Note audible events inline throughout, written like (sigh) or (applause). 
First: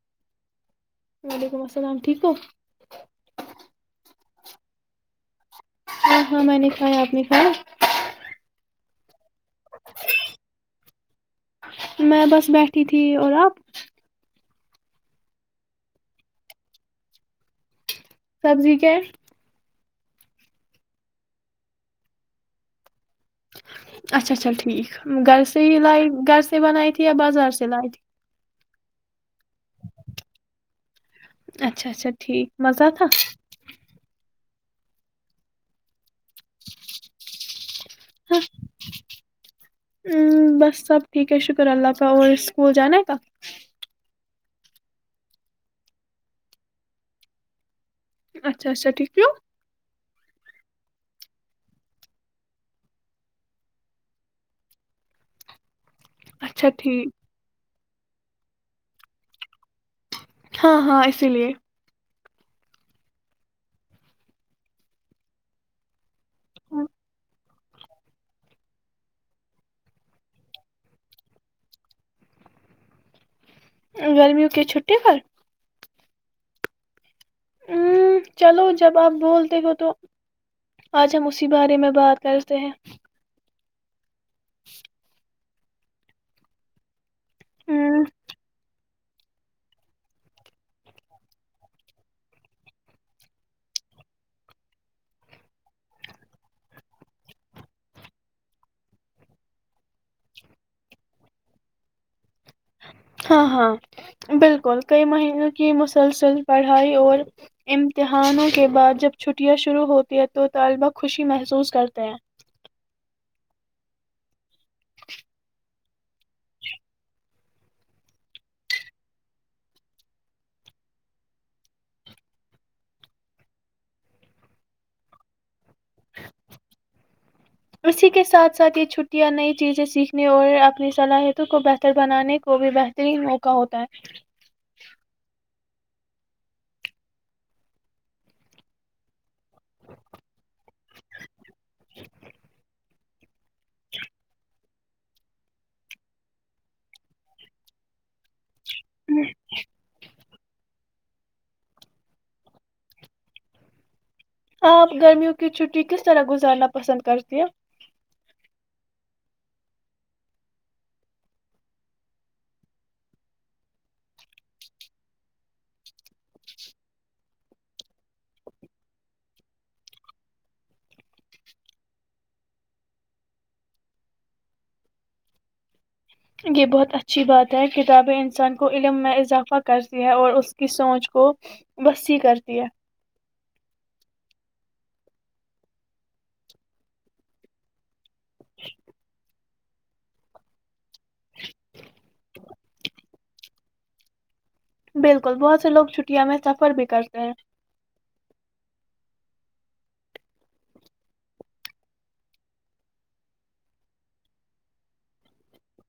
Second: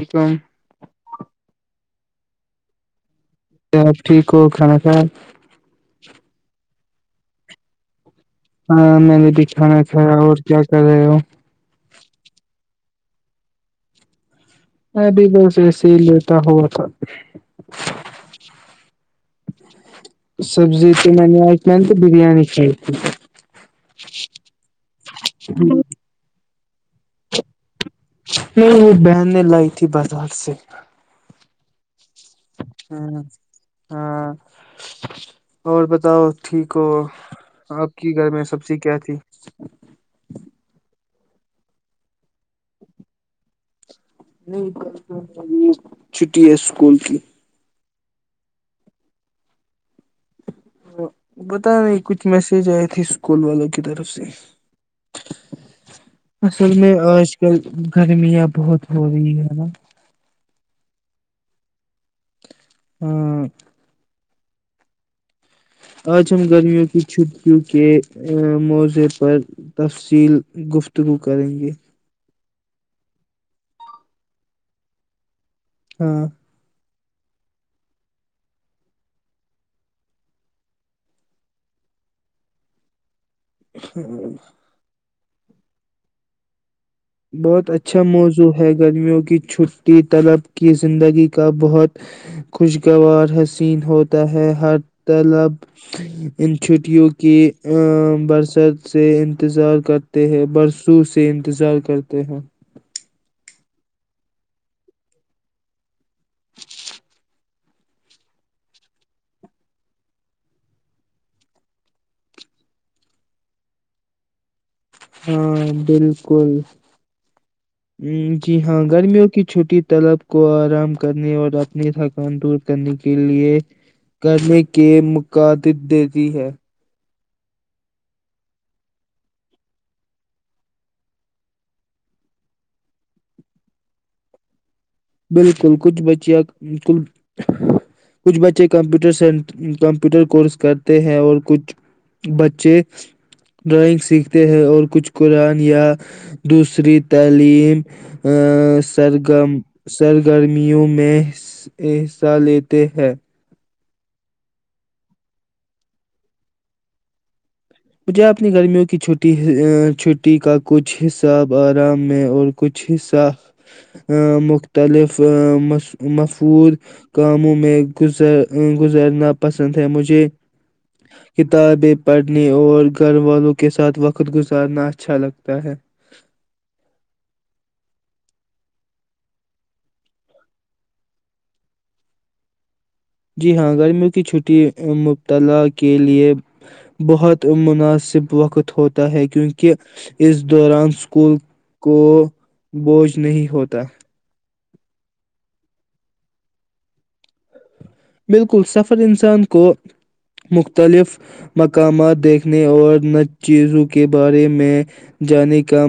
یکم (unintelligible) وعلیکم السلام ٹھیک ہو (unintelligible) کیا آپ ٹھیک ہو کھانا کھا (unintelligible) ہاں ہاں میں نے (unintelligible) ہ آپنی کون (unintelligible) ہاں میں نے بھی کھانا کھایا اور کیا کر رہے ہو (unintelligible) میں بس بیٹھی تھی اور آپ (unintelligible) ابھی ب ایسے ہی لیتا ہوا تھا (unintelligible) سبزی کیا (unintelligible) سبزی ت منی آئیتلن بریانی چ اچھا اچھا ٹھیک گھرس لائ گھر سے بنائی تھی یا بازار سے لائی تھی نہیں وہ بہن نے لائی تھی بازار سے اچھا اچھا ٹھیک مزہ ہ تھا ہاں اور بتاؤ ٹھیک ہو آپ کی گھر ہاں، میں سبزی کیا تھی ام، بس سب ٹھیک ہے شکر اللہ کا اور اسکول جانا کا نہیں چھٹی ہے اسکول کی اچھا اچھا ٹھیکو بتا نہیں کچھ میسج آئے تھے اسکول والوں کی طرف سے اچھا اصل میں ٹھیک آج کل گرمیاں بہت ہو رہی ہے نا ہاں ہاں اسی لیے ہوں آج ہم گرمیوں کی چھٹیوں کے موضعے پر تفصیل گفتگو کریں گے گرمیوں کی چھٹی پر ہاں ہ چلو جب آپ بولتے ہو تو آج ہم اسی بارے میں بات کرتے ہیں ہ اچھا بہت ام، اچھا موضوع ہے گرمیوں کی چھٹی طلب کی زندگی کا بہت خوشگوار حسین ہوتا ہے ہر طلب ان چھٹیوں کی برست سے انتظار کرتے ہے برسوں سے انتظار کرتے ہیں ہاں ہاں بالکل کئی مہینوں کی م مسلسل پڑھائی اور امتحانوں کے بعد جب چھٹیاں شروع ہوتی ہیں تو طالبہ خوشی محسوس کرتے ہیں ہاں بالکل جی ہاں گرمیوں کی چھوٹی طلب کو آرام کرنے اور اپنی تھکان دور کرنے کے لیے کرنے کے مق دب دیتی ہے اسی کے ساتھ ساتھ یہ چھٹیاں نئی چیزیں سیکھنے اور اپنی صلاحیتوں کو بہتر بنانے کو بھی بہترین موقع ہوتا ہے بالکل کچھ کچھ بچے کمپیوٹر کورس کرتے ہیں اور کچھ بچے ڈرائنگ سیکھتے ہیں اور کچھ قرآن یا دوسری تعلیم سرگم ر گرمیوں میں حصہ لیتے ہیں آپ گرمیوں کی چھٹی کس طرح گزارنا پسند کرتی ہیں مجھے اپنی گرمیوں کی چ چھٹی کا کچھ حصہ آرام میں اور کچھ حصہ مختلف مفہور کاموں میں گزر گزرنا پسند ہے مجھے کتابیں پ اپنے اور گھر والوں کے ساتھ وقت گزارنا اچھا لگتا ہے یہ بہت اچھی بات ہے کتابیں انسان کو علم میں اضافہ کرتی ہے اور اس کی سوچ کو وسی کرتی ہے جی ہاں گرمیوں کی چھٹی مبتلا کے لیے بہت مناسب وقت ہوتا ہے کیونکہ کہ اس دوران اسکول کو بوجھ نہیں ہوتا بالکل بہت سے لوگ چھٹیا میں سفر بھی کرتے ہیں بالکل سفر انسان کو مختلف مقامات دیکھنے اور نج چیزوں کے بارے میں جاننے کا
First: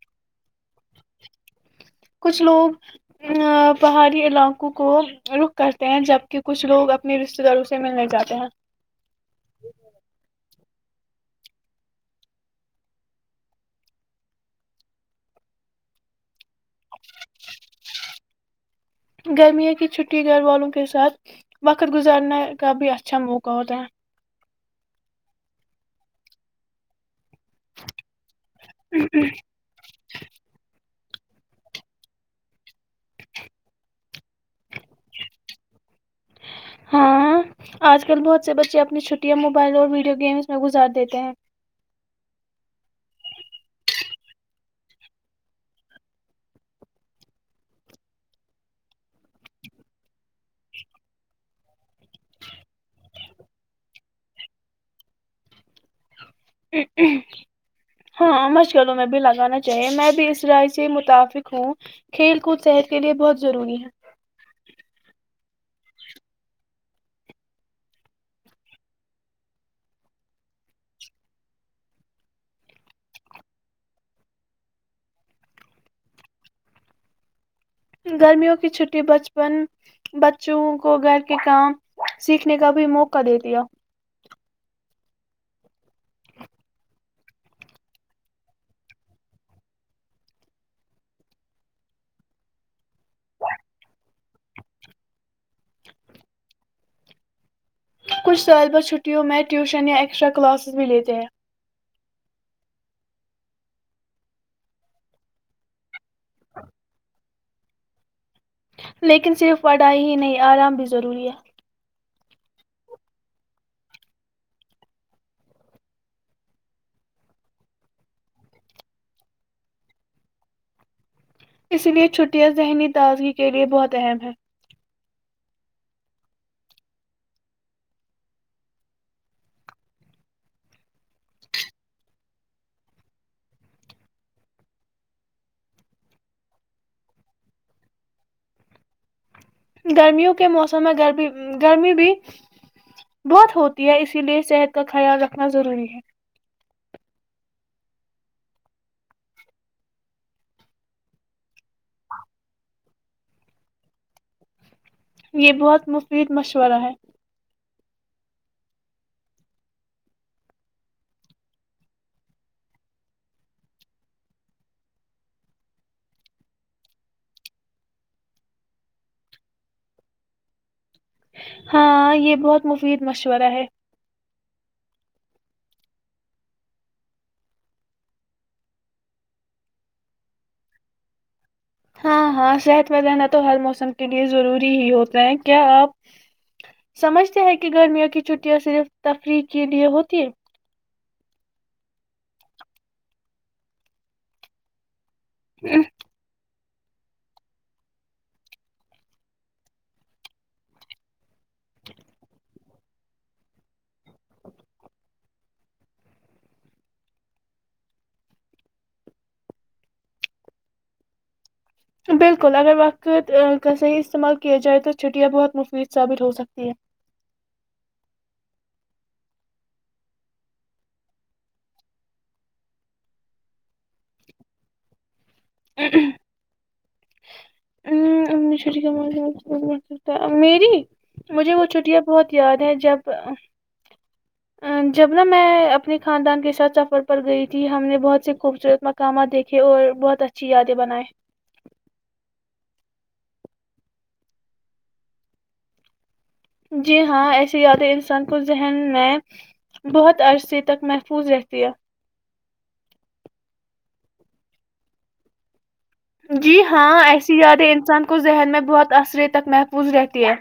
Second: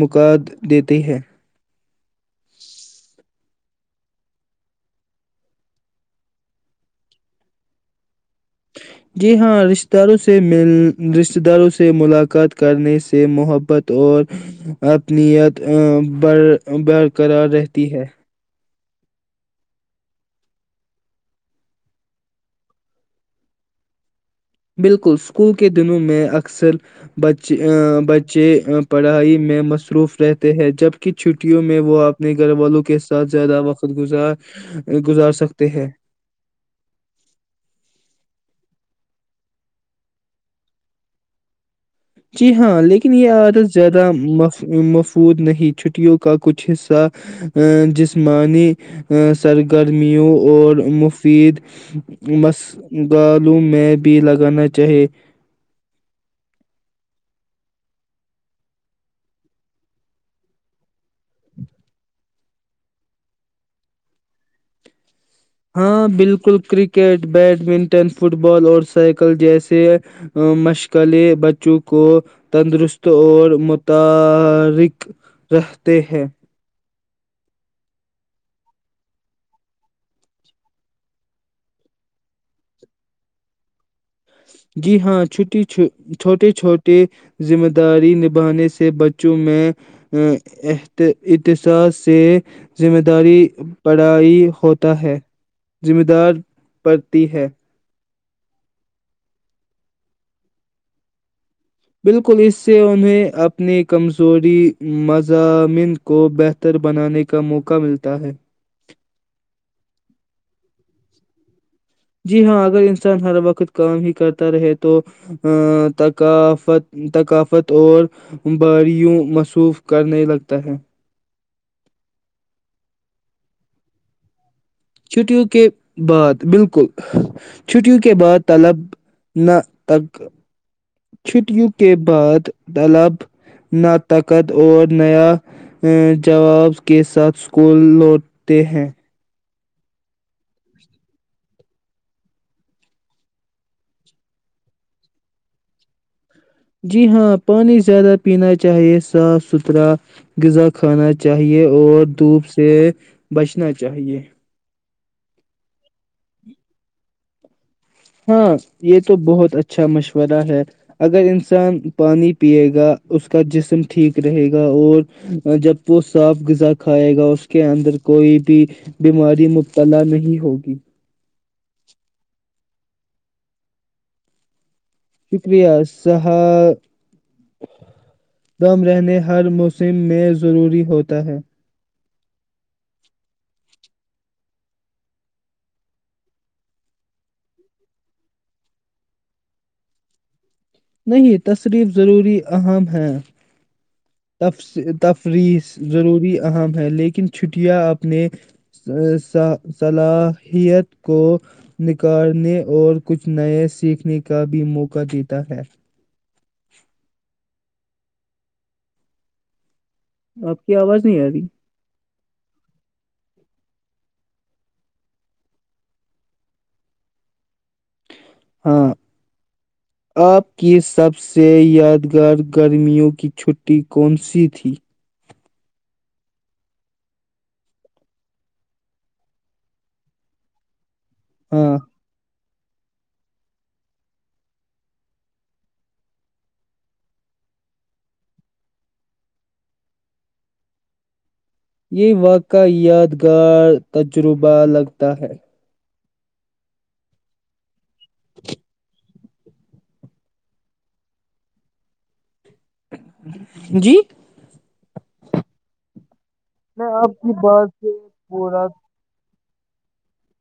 مقاد دیتے ہیں کچھ لوگ ا پہاڑی علاقوں کو رخ کرتے ہیں جبکہ کچھ لوگ اپنے رشتتے داروں سے ملنے جاتے ہیں جی ہاں رشتتے داروں سے مل رشتتے داروں سے ملاقات کرنے سے محبت اور اپنیت برقرار رہتی ہے گرمیوں کی چھٹی گھر والوں کے ساتھ وقت گزارنے کا بھی اچھا موقع ہوتا ہے بالکل اسکول کے دنوں میں اکثر بچے بچے پڑھائی میں مصروف رہتے ہیں جب کی چھٹیوں میں وہ اپنے گھر والوں کے ساتھ زیادہ وقت گزار گزار سکتے ہیں ہاں آج کل بہت سے بچے اپنی چھٹیاں موبائل اور ویڈیو گیمز میں گزار دیتے ہیں جی ہاں لیکن یہ عادت زیادہ مفود نہیں چھٹیوں کا کچھ حصہ جسمانی سرگرمیوں اور مفید مسگالوں میں بھی لگانا چاہے ہاں مشغلوں میں بھی لگانا چاہیے میں بھی اس رائے سے متفق ہوں کھیل کود صحت کے لیے بہت ضروری ہے ہاں بالکل کرکٹ بیڈمنٹن فٹ بال اور سائیکل جیسے مشغلیں بچوں کو تندرست اور متارق رہتے ہیں گرمیوں کی چھٹی بچپن بچوں کو گھر کے کام سیکھنے کا بھی موقع دے دیا جی ہاں چھٹی چ چھوٹے چھوٹے ذمہ داری نبھانے سے بچوں میں ا احتسس سے ذمہ داری پڑھائی ہوتا ہے ذمہ دار پڑتی ہے کچھ سال بعد چھٹیوں میں ٹیوشن یا ایکسٹرا کلاسز بھی لیتے ہیں بالکل اس سے انہیں اپنی کمزوری مضامین کو بہتر بنانے کا موقع ملتا ہے لیکن صرف پڑھائی ہی نہیں آرام بھی ضروری ہے جی ہاں اگر انسان ہر وقت کام ہی کرتا رہے تو ثقافت ثقافت اور باریوں مصروف کرنے لگتا ہے اس لیے چھٹیاں ذہنی تازگی کے لیے بہت اہم ہے چھٹیوں کے بعد بالکل چھٹیوں کے بعد طلب نہ ت چھٹیوں کے بعد طلب نطقت اور نیا جواب کے ساتھ اسکول لوٹتے ہیں گرمیوں کے موسم میں گرمی گرمی بھی بہت ہوتی ہے اسی لیے صحت کا خیال رکھنا ضروری ہے جی ہاں پانی زیادہ پینا چاہیے صاف ستھرا غذا کھانا چاہیے اور دھوپ سے بچنا چاہیے یہ بہت مشل پید مشورہ ہے ہاں یہ تو بہت اچھا مشورہ ہے اگر انسان پانی پیے گا اس کا جسم ٹھیک رہے گا اور جب وہ صاف غذا کھائے گا اس کے اندر کوئی بھی بیماری مبتلا نہیں ہوگی پیر مشورہ ہے شکریہ صحا دم رہنے ہر موسم میں ضروری ہوتا ہے ہاں ہاں صحت مند رہنا تو ہر موسم کے لیے ضروری ہی ہوتا ہے کیا آپ سمجھتے ہیں کہ گرمیوں کی چھٹیاں صرف تفریح کے لیے ہوتی ہے نہیں تشریف ضروری اہم ہے تب سے تفریص ہے ضروری اہم ہیں لیکن چھٹیاں اپنی صلاحیت کو نکارنے اور کچھ نئے سیکھنے کا بھی موقع دیتا ہے آپ کی آواز نہیں آ رہی بالکل اگر وقت کا صحیح استعمال کیا جائے تو چھٹیاں بہت مفید ثابت ہوسکتی ہیں ہاں آپ کی سب سے یادگار گرمیوں کی چھٹی کون سی تھی (unintelligible) مجھے وہ ہاں چھٹیاں بہت یاد ہے جب ا جب نہ میں اپنے خاندان کے ساتھ سفر پر گئی تھی ہم نے بہت سے خوبصورت مقامات دیکھے اور بہت اچھی یادیں بنائے یہ واقع یادگار تجربہ لگتا ہے جی ہاں ایسی یاد ہے سان کو جذہن میں بہت عرصے تک محفوظ رہتیا جی جی میں ہاں آپ کی ایسی بات یادیں سے انسان کو ذہن میں پورا بہت اثرت تک محفوظ رہتی ہیں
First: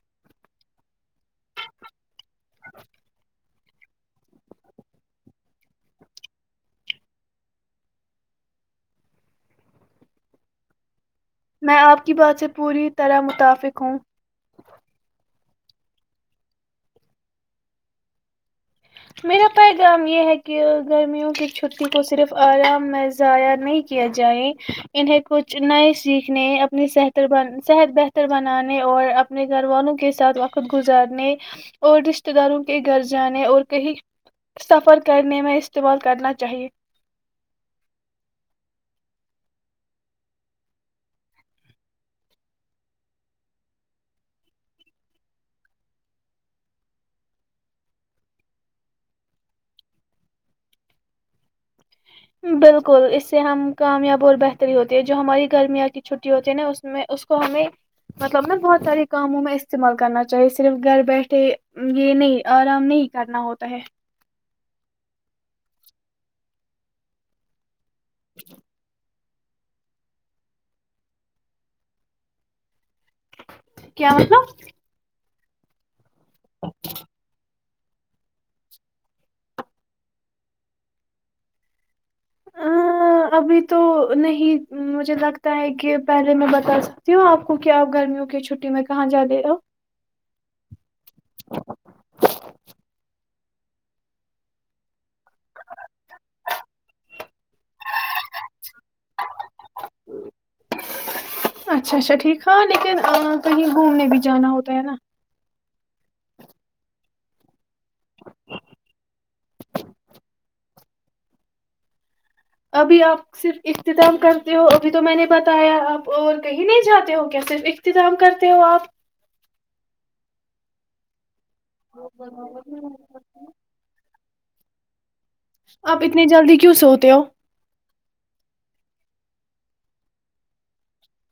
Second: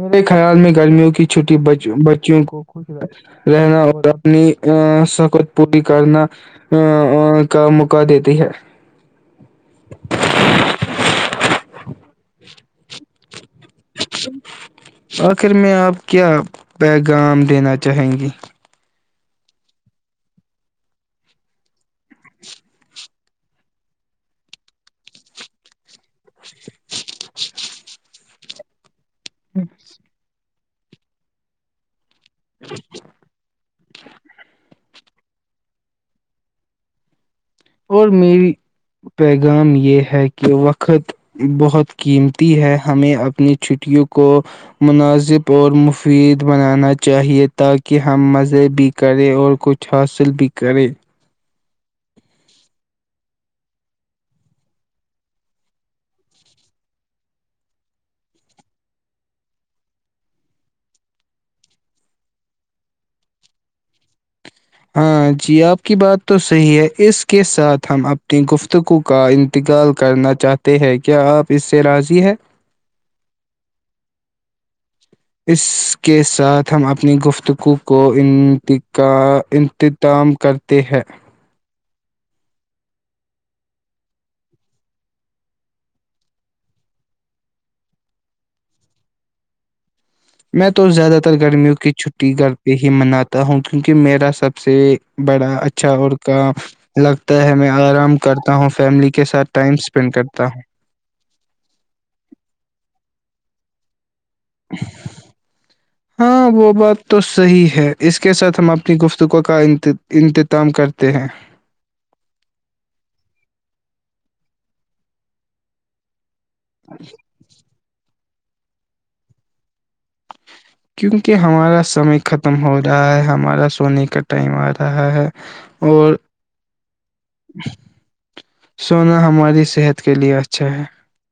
میرے خیال میں گرمیوں کی چھٹی بچوں کو خوش رہنا اور اپنی سخت پوری کرنا ا کا موقع دیتی ہے میں آپ کی بات سے پوری طرح متفق ہوں آخر میں آپ کیا بیغام دینا چاہیں گی میرا پیغام یہ ہے کہ گرمیوں کی چھٹی کو صرف آرام م ضائع نہیں کیا جائےیں انہیں کچھ نئے سیکھ نے اپنی صحت ب صحت بت ر بنانے اور اپنے گھر والوں کس ساتھ گزارنے اور رت داروں کے گھر جانے اور (unintelligible) سفر کرنے میں استعمال کرنا چاہیئے اور میرری پیغام یہ ہے کہ وقت بہت قیمتی ہے ہمیں اپنی چھٹیوں کو مناسب اور مفید بنانا چاہیئے تاکہ ہم مزے بھی کریں اور کچھ حاصل بھی کریں بالکل اس سے ہم کامیاب اور بہتری ہوتی ہے جو ہماری گرمیا کی چھٹی ہوتی ہے نا اس میں اس کو ہمیں مطلب نا بہت سارے کاموں میں استعمال کرنا چاہیے صرف گھر بیٹھے یہ نہیں آرام نہیں کرنا ہوتا ہے ہاں جی آپ کی بات تو صحیح ہے اس کے ساتھ ہم اپنی گفتگو کا ان انتقال کرنا چاہتے ہیں کیا آپ اس سے راضی ہیں؟ کیا ہوتا اس کے ساتھ ہم اپنی گفتگو کو انتتام کرتے ہیں ابھی تو نہیں مجھے لگتا ہے کہ پہلے میں بتا سکتی ہوں آپ کو کہ آپ گرمیوں کی چھٹی میں کہاں جا لے گ میں تو زیادہ تر گرمیوں کی چھٹی گھر پہ ہی مناتا ہوں کیونکہ میرا سب سے بڑا اچھا اور کا لگتا ہے میں آرام کرتا ہوں فیملی کے ساتھ ٹائم اسپینڈ کرتا ہوں آ کہیں گھومنے بھی جانا ہوتا ہے نا ہاں وہ بات تو صحیح ہے اس کے ساتھ ہم اپنی گفتگو کا انتتام کرتے ہیں ابھی آپ صرف اختتام کرتے ہو ابھی تو میں نے بتایا آپ اور کہیں نہیں جاتے ہو کیا صرف اختظام کرتے ہو آپ کیک کہ ہمارا سمے ختم ہو رہا ہے ہمارا سونے کا ٹائم آ رہا ہے آپ اور اتنی جلدی کیوں سوتے ہو سونا ہماری صحت کے لیے اچھا ہے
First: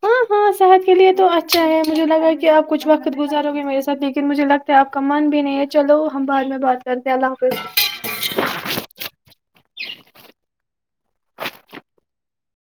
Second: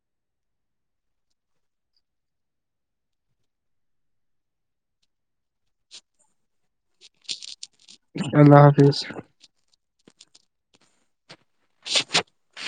ہاں ہاں صحت کے لیے تو اچھا ہے مجھے لگا کہ آپ کچھ وقت گزارو گے میرے ساتھ لیکن مجھے لگتا ہے آپ کا من بھی نہیں ہے چلو ہم بع میں بات کرتے ہیں اللہ حافظ اللہ حافظ (inaudible)